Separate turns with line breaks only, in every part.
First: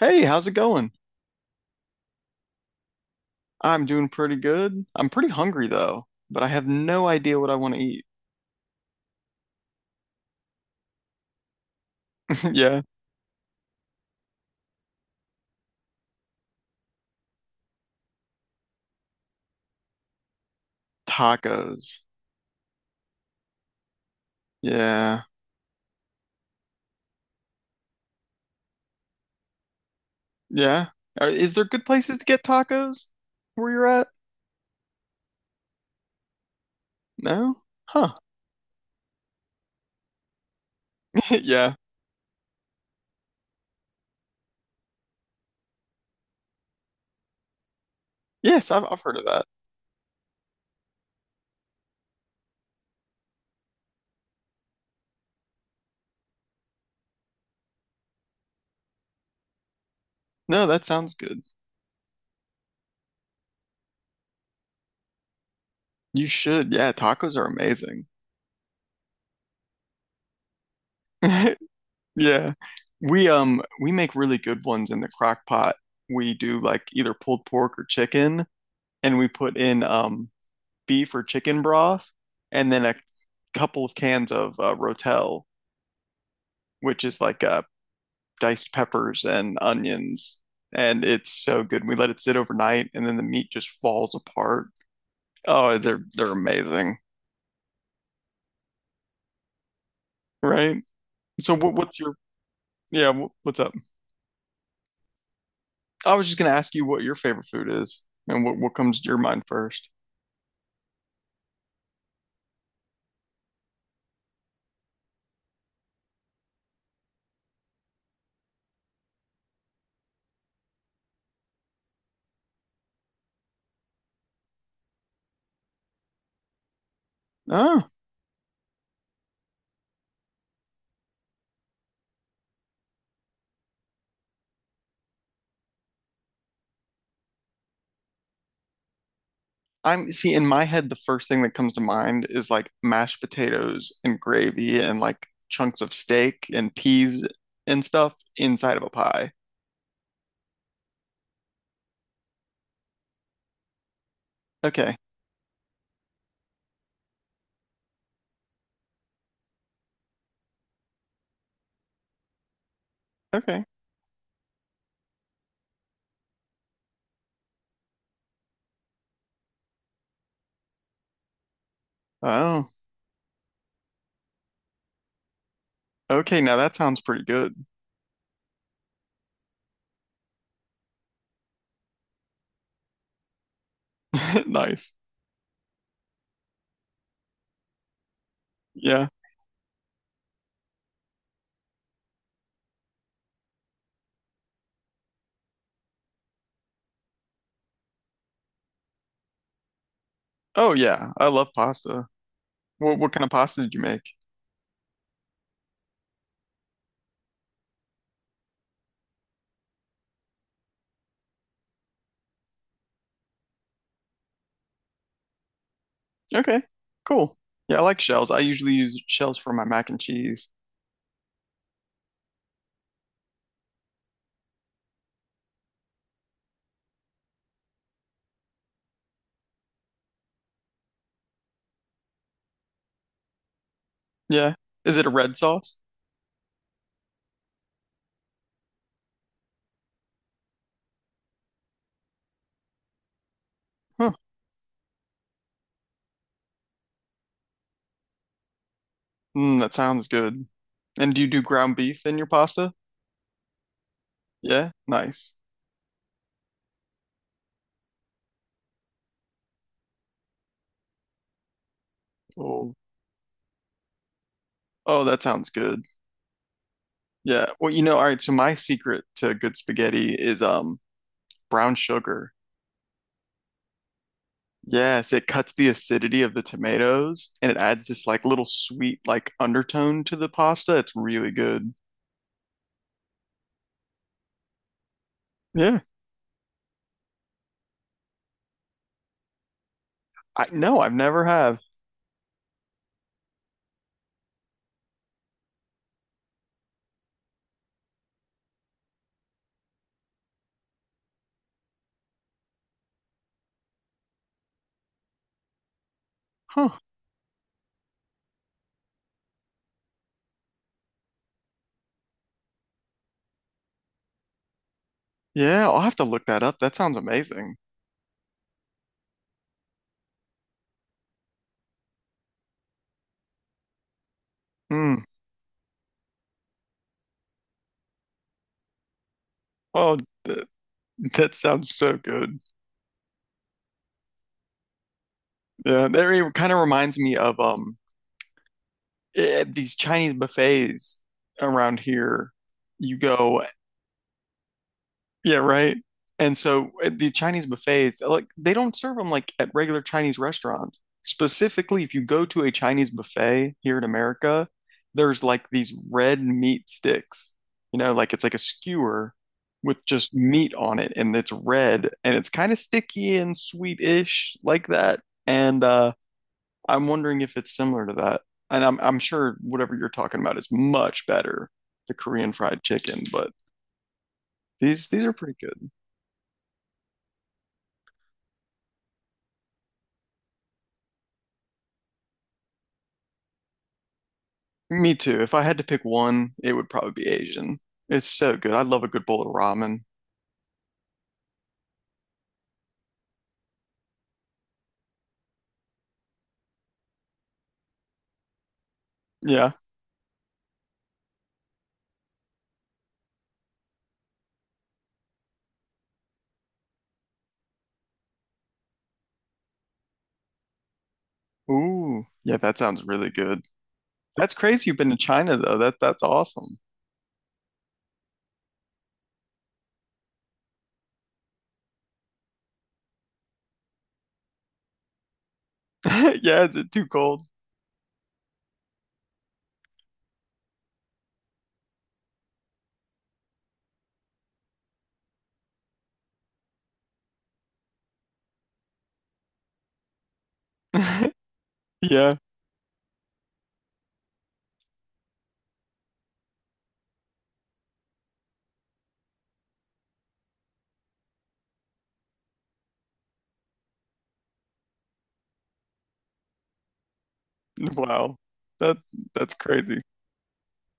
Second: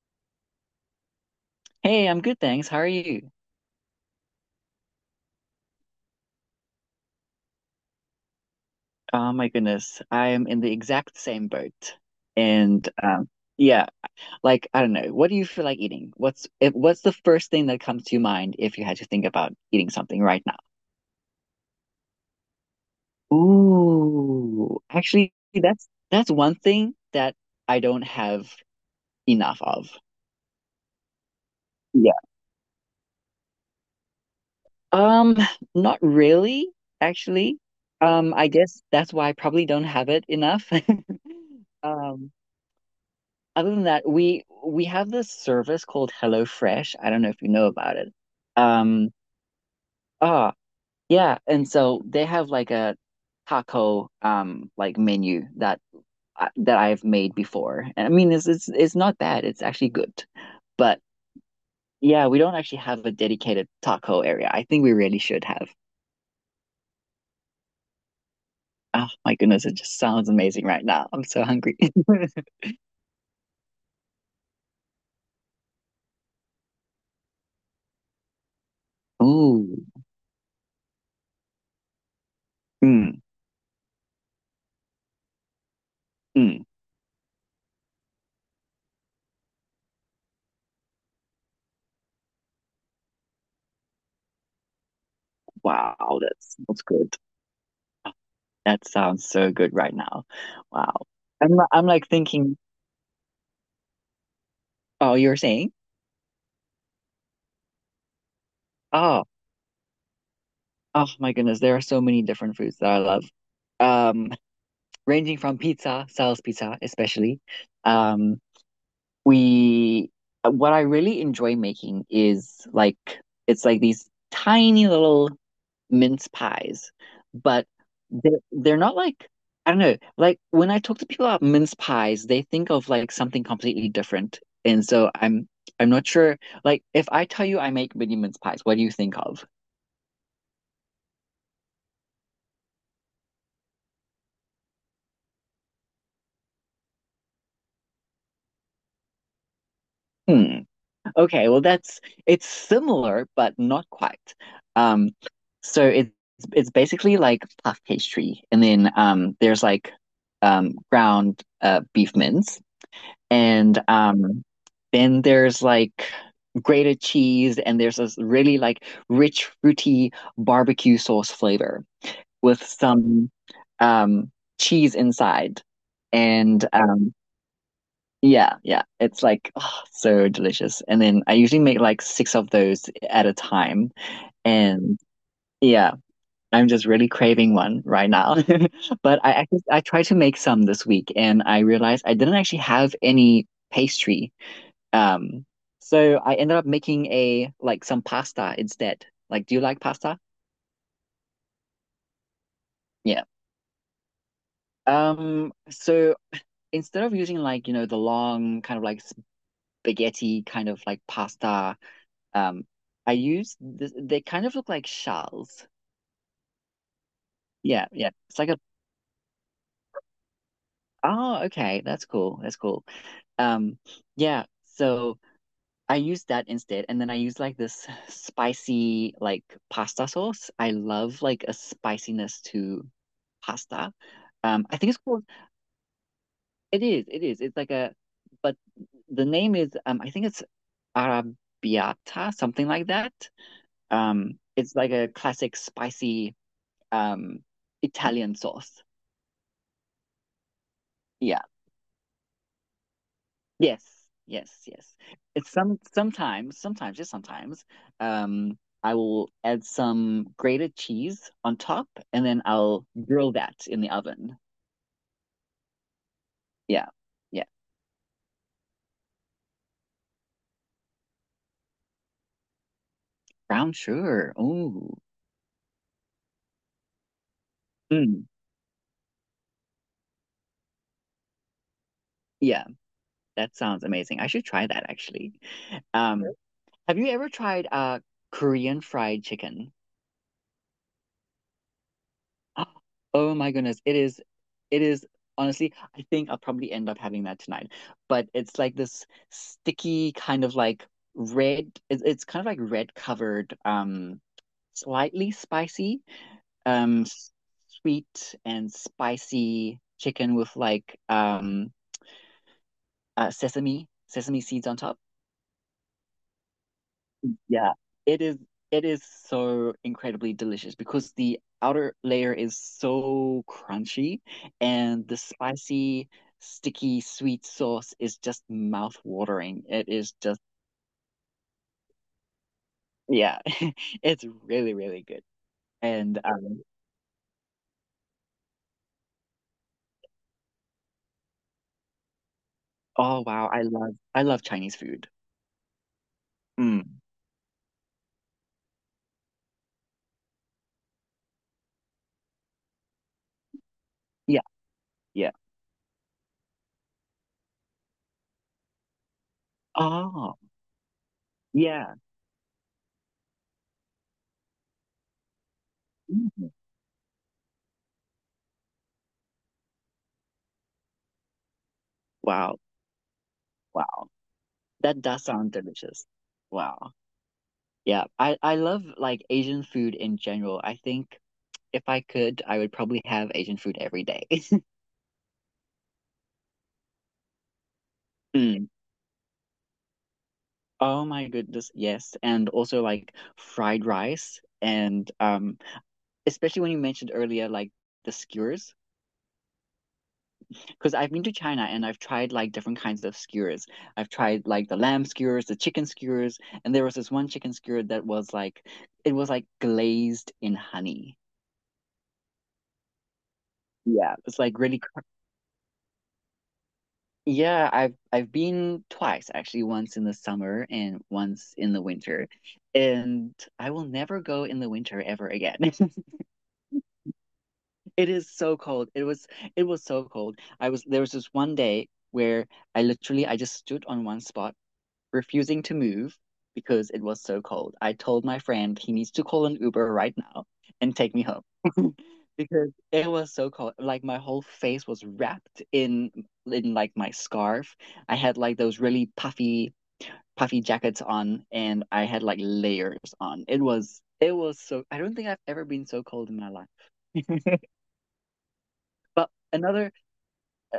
Hey, how's it going?
Hey, I'm good, thanks. How are you?
I'm doing pretty good. I'm pretty hungry though, but I have no idea what I want to eat.
Oh my goodness, I am in the exact same boat.
Yeah,
And yeah, like I don't know, what do you feel like eating? What's if, what's the first thing that comes to your mind if you had to think about eating something right now?
tacos.
Ooh,
Yeah,
actually, that's one thing that I don't have enough of.
yeah. Is there good
Yeah.
places to get tacos where you're at?
Um, Not really,
No?
actually.
Huh.
I guess that's why I probably don't have it enough.
Yeah.
Um, Other than that, we have this service called HelloFresh. I don't know if you know about it.
Yes, I've
Um,
heard of that.
ah, yeah, and so they have like a taco like menu that that I've made before. And I mean, it's not bad. It's actually good.
No, that
But
sounds good.
yeah, we don't actually have a dedicated taco area. I think we really should have.
You should. Yeah, tacos are amazing.
Oh my goodness, it just sounds amazing right now. I'm so hungry.
Yeah. We make really good ones in the crock pot. We do like either pulled pork or chicken, and we put
Oh,
in beef or chicken broth, and then a
mm,
couple of cans of Rotel,
mm,
which is like diced peppers and onions. And it's so good. We let it sit overnight, and then the meat just falls apart. Oh, they're
wow,
they're
that's
amazing,
good. That sounds so good right now.
right?
Wow.
So what,
I'm
what's
like
your
thinking,
yeah? What's up?
oh, you're saying?
I was just gonna ask you what your favorite food is, and what comes to your
Oh,
mind first.
oh my goodness, there are so many different foods that I love. Um, Ranging from pizza, Sal's pizza especially. Um, we what I really enjoy making is like it's like these tiny little mince pies, but
Oh.
they're not like, I don't know, like when I talk to people about mince pies, they think of like something completely different. And so I'm not sure, like if I tell you I make mini mince pies, what do you think of?
I'm see in my head the first thing that comes to mind is like mashed potatoes and gravy and like chunks of steak and peas and stuff inside of a pie.
Hmm. Okay, well that's it's similar but not quite.
Okay.
Um, so it's basically like puff pastry, and then there's like ground beef mince,
Okay.
and then there's like grated cheese, and there's this really like rich, fruity barbecue sauce flavor with
Oh.
some um cheese inside.
Okay, now
And
that sounds
um
pretty good.
yeah, yeah, it's like oh, so delicious. And then I usually make like six of those at a time.
Nice.
And yeah, I'm just really craving one right now.
Yeah.
But I tried to make some this week and I realized I didn't actually have any pastry, um, so I ended up making a like some pasta instead. Like, do you like pasta?
Oh yeah, I love pasta. What kind
Yeah.
of pasta did you make?
So instead of using like, you know, the long kind of like spaghetti kind of like pasta, um, I use this, they kind of look like shells.
Okay. Cool. Yeah, I
Yeah,
like
yeah.
shells. I usually use shells for my mac and cheese.
Oh, okay, that's cool. That's cool. Um, yeah. So I used that instead, and then I used like this spicy like pasta sauce. I love like a spiciness to pasta.
Yeah.
I think
Is
it's
it a
called.
red sauce?
It is. It is. It's like a, but the name is. I think it's Arrabbiata, something like that.
Huh.
It's like a classic spicy um Italian sauce.
Mm, that sounds good. And do you
Yeah.
do ground beef in your pasta?
Yes, yes,
Yeah.
yes.
Nice.
It's sometimes, sometimes, just sometimes, um, I will add some grated cheese on top and then
Oh,
I'll grill that in the oven.
oh, that sounds good.
Yeah, yeah.
Yeah. Well, you know, all right, so my secret to good spaghetti is brown sugar.
Brown sugar. Oh,
Yes, it cuts the acidity of the tomatoes and it adds this like
mm,
little sweet like undertone to the pasta. It's really good.
yeah, that sounds amazing. I should try that actually.
Yeah.
Um, have you ever tried Korean fried chicken?
I no, I've never have.
Oh my goodness. It is honestly, I think I'll probably end up having that tonight. But it's like this sticky kind of like red, it's kind of like red covered, slightly spicy,
Huh.
um, s- sweet and spicy chicken with like sesame seeds on top.
Yeah, I'll have to look that up. That sounds amazing.
Yeah, it is it is so incredibly delicious because the outer layer is so crunchy
Hmm.
and the spicy, sticky, sweet sauce is just mouth-watering. It
Oh,
is
th
just
that sounds so good.
yeah, it's really, really good.
Yeah,
And
that kind of
um
reminds me of these Chinese buffets around here. You
Oh
go
wow, I love Chinese food.
yeah, right. And so at
Mm.
the Chinese buffets, like they don't serve them like at regular Chinese restaurants. Specifically, if you go to a Chinese buffet here in
Yeah,
America, there's
yeah.
like these red meat sticks. You know, like it's like a skewer with just
Oh,
meat on it and it's red
yeah.
and it's kind of sticky and sweetish like that. And
Mhm.
I'm wondering if it's similar to that. And I'm sure whatever you're talking about is much better, the Korean
Wow,
fried chicken, but
wow.
these
That
these are
does
pretty
sound
good.
delicious. Wow. Yeah, I love like Asian food in general. I think if I could, I would probably have Asian food every day.
Me too. If I had to pick one, it would probably be Asian. It's so good. I
Mm.
love a good bowl of ramen.
Oh my goodness, yes. And also like fried rice and especially when you mentioned earlier like the skewers
Yeah.
because I've been to China and I've tried like different kinds of skewers. I've tried like the lamb skewers, the chicken skewers, and there was this one chicken skewer that was like it was like glazed in honey.
Ooh. Yeah, that sounds really good.
Yeah,
That's
it's like
crazy you've
really.
been to China though. That's awesome.
Yeah, I've been twice actually, once in the summer and once in the winter. And I will never go in the winter ever again.
Yeah, is it too cold?
It is so cold. It was so cold. I was there was this one day where I just stood on one spot, refusing to move because it was so cold. I told my friend he needs to call an Uber right now and take me home.
Yeah.
because it was so cold. Like my whole face was wrapped in like my scarf. I had like those really puffy puffy jackets on, and I had like layers on. It was so. I don't think I've ever been so cold in my life.
Wow. That
But
that's crazy.
another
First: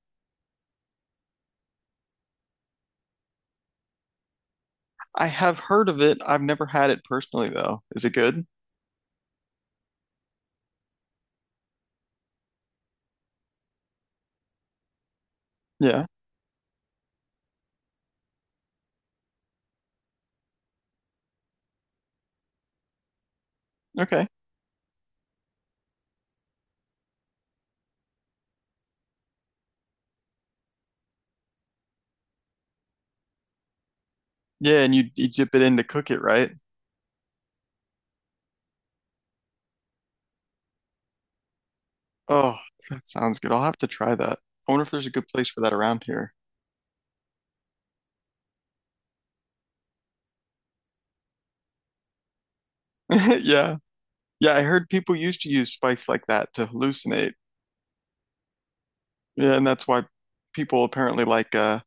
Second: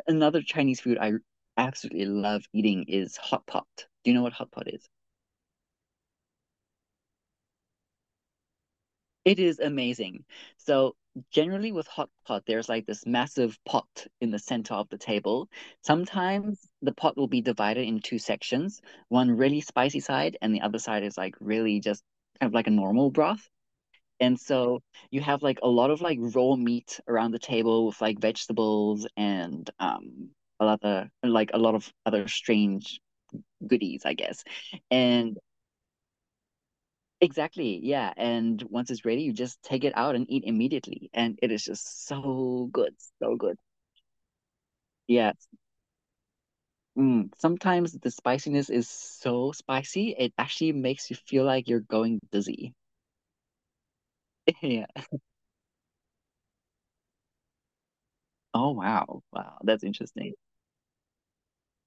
another Chinese food I absolutely love eating is hot pot. Do you know what hot pot is?
I have heard of it. I've never had it personally though. Is it good?
It is amazing. So generally with hot pot, there's like this massive pot in the center of the table.
Yeah.
Sometimes the pot will be divided in two sections, one really spicy side and the other side is like really just kind of like a normal broth.
Okay.
And so you have like a lot of like raw meat around the table with like vegetables and a lot of like a lot of other strange goodies, I guess.
Yeah, and you
And
dip it in to cook it, right?
Exactly. Yeah. And once it's ready, you just take it out and eat immediately. And it is just
Oh,
so good.
that
So
sounds good.
good.
I'll have to try that. I wonder if there's a good
Yeah.
place for that around here.
Mm. Sometimes the spiciness is so spicy, it actually makes you feel like you're going dizzy.
Yeah. Yeah, I
Yeah.
heard people used to use spice like that to hallucinate.
Oh, wow.
Yeah,
Wow.
and
That's
that's why
interesting.
people apparently like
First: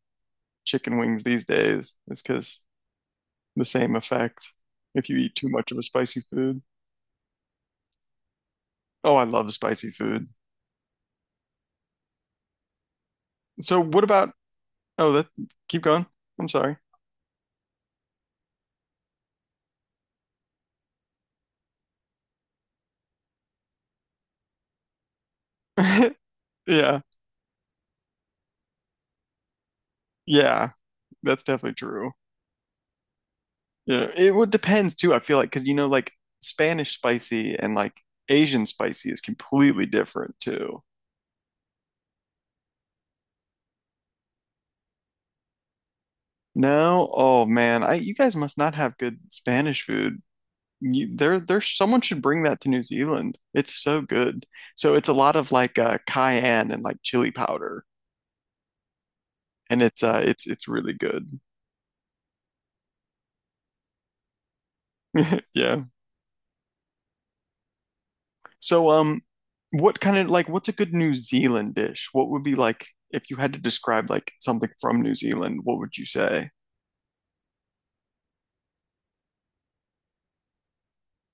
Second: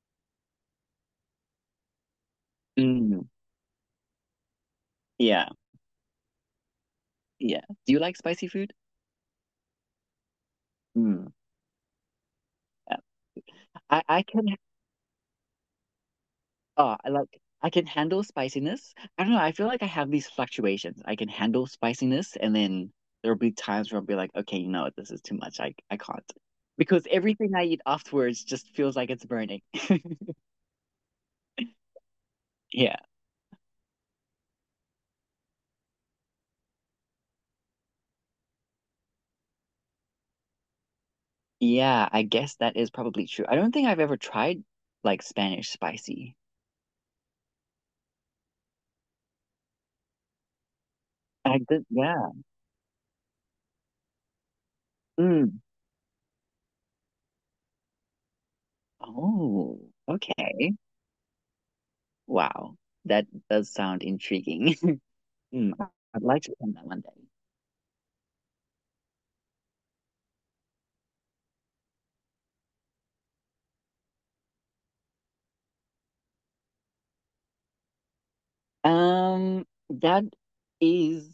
chicken wings these days, is because
Mm.
the same effect if you eat
Yeah.
too much of a spicy food.
Yeah. Do you like spicy food?
Oh, I love spicy food.
Mm, yeah,
So
I,
what
I
about,
can.
oh, that, keep going. I'm sorry.
Oh, I can handle spiciness. I don't know. I feel like I have these fluctuations. I can handle spiciness, and then there'll be times where I'll be like, okay, you know what, this is too much. I can't.
Yeah,
Because everything I eat afterwards just feels like it's burning.
yeah, that's definitely true.
Yeah.
Yeah, it would depends too, I feel like, because you know, like Spanish spicy and like Asian spicy is completely different too.
Yeah, I guess that is probably true. I don't think I've ever tried like Spanish spicy.
No? Oh man, I you guys must not have good Spanish food.
I did,
Someone should
yeah.
bring that to New Zealand. It's so good. So it's a lot of
Mm.
like cayenne and like chili powder,
Oh,
and it's it's
okay.
really good.
Wow. That does sound intriguing. Mm.
Yeah.
I'd like to try that one day.
So what kind of like what's a good New Zealand dish? What would be like if you had to describe like something from New Zealand? What would you say?
Um, that is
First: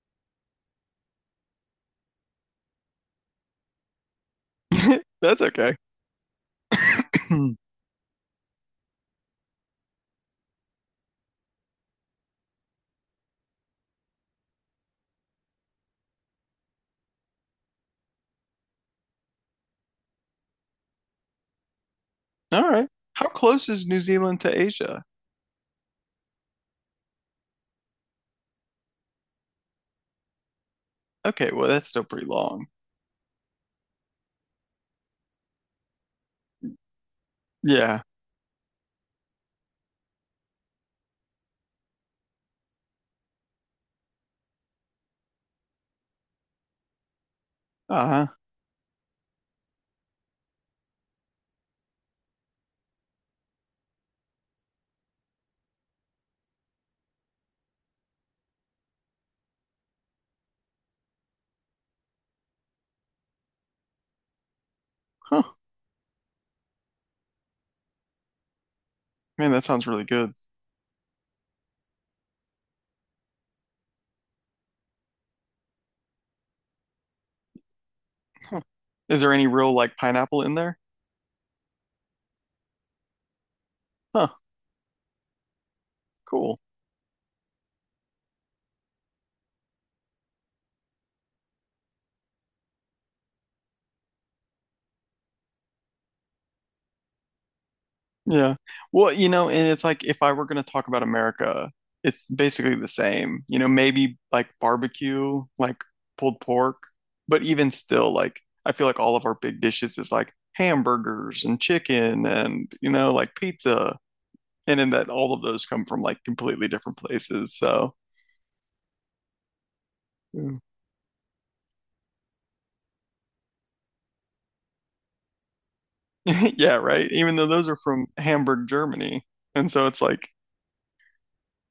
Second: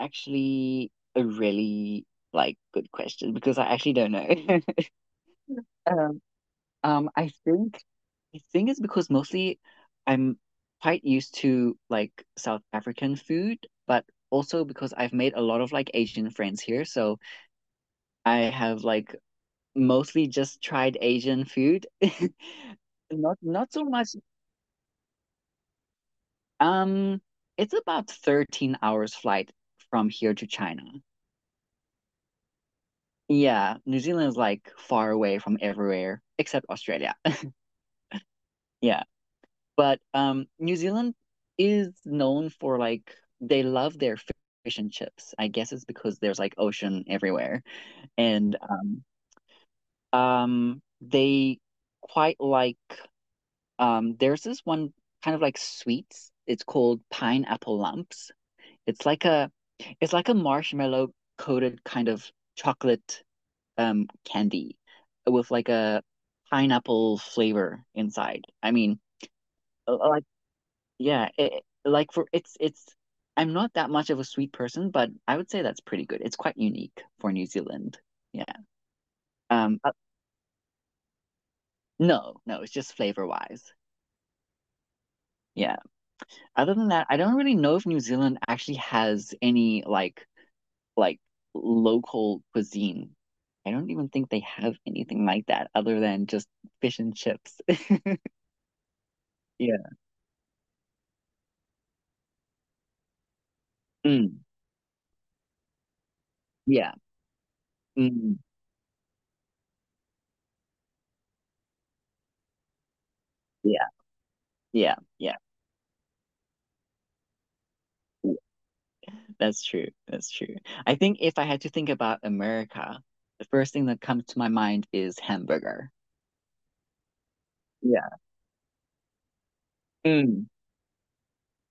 actually a really like good question because I actually don't know.
That's okay.
Um, um, I
All
think I think it's because mostly I'm quite used to like South African food, but also because I've made a lot of like Asian friends here, so I have like mostly just tried Asian food.
right. How
Not
close
not so
is New
much.
Zealand to Asia?
Um, it's about 13 hours flight from here to China.
Okay, well that's still pretty long.
Yeah, New Zealand is like far away from everywhere except Australia.
Yeah.
Yeah, but New Zealand is known for like they love their fish and chips. I guess it's because there's like ocean everywhere,
Uh-huh.
and they quite like. There's this one kind of like sweets. It's called pineapple lumps. It's like a, it's like a marshmallow coated kind of chocolate candy with
Huh.
like a pineapple flavor inside. I mean,
Man, that sounds really
like
good.
yeah, it, like for it's I'm not that much of a sweet person, but I would say that's pretty good. It's quite unique for New Zealand. Yeah.
Is there any real
Um uh,
like pineapple in there?
no, no, it's just flavor wise.
Huh,
Yeah.
cool.
Other than that, I don't really know if New Zealand actually has any like local cuisine. I don't even think they have anything like that other than just fish and chips.
Yeah. Well, you know, and it's
Yeah.
like if I were going to talk about America, it's basically the same. You know, maybe
Mm,
like barbecue, like pulled pork,
yeah.
but even still,
Mm,
like I feel like all of our big dishes is like hamburgers and chicken and, you know, like
yeah,
pizza. And in
yeah,
that all
yeah.
of those come from like completely different places. So,
Yeah. That's true. That's true.
yeah,
I think if I had to think about America, the first thing that comes to my mind is hamburger.
yeah, right. Even though those are from
Yeah.
Hamburg, Germany. And so it's like,
Mm.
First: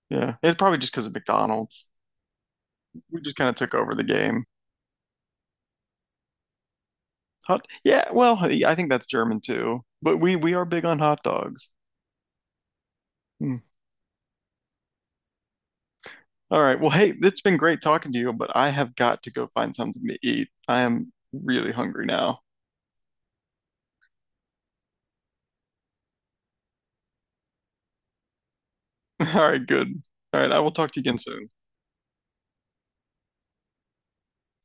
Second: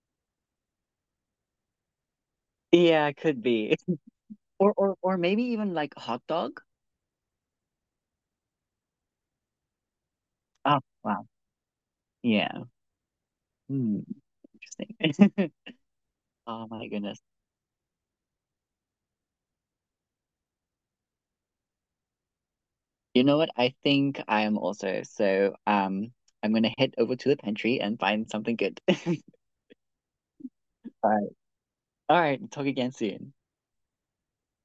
yeah, it's probably just because of McDonald's.
Yeah,
We just
could
kind of took
be.
over the game.
Or maybe even like hot dog.
Hot, yeah. Well, hey, I think that's German too. But we are
Oh,
big on hot
wow.
dogs.
Yeah.
Hmm.
Hmm. Interesting.
All
Oh
right.
my
Well, hey,
goodness.
it's been great talking to you, but I have got to go find something to eat. I am really hungry now.
You know what? I think I am also. So, I'm gonna head over to the pantry and find something good.
All right, good. All right, I will talk to you
All
again
right.
soon.
All right. Talk again soon.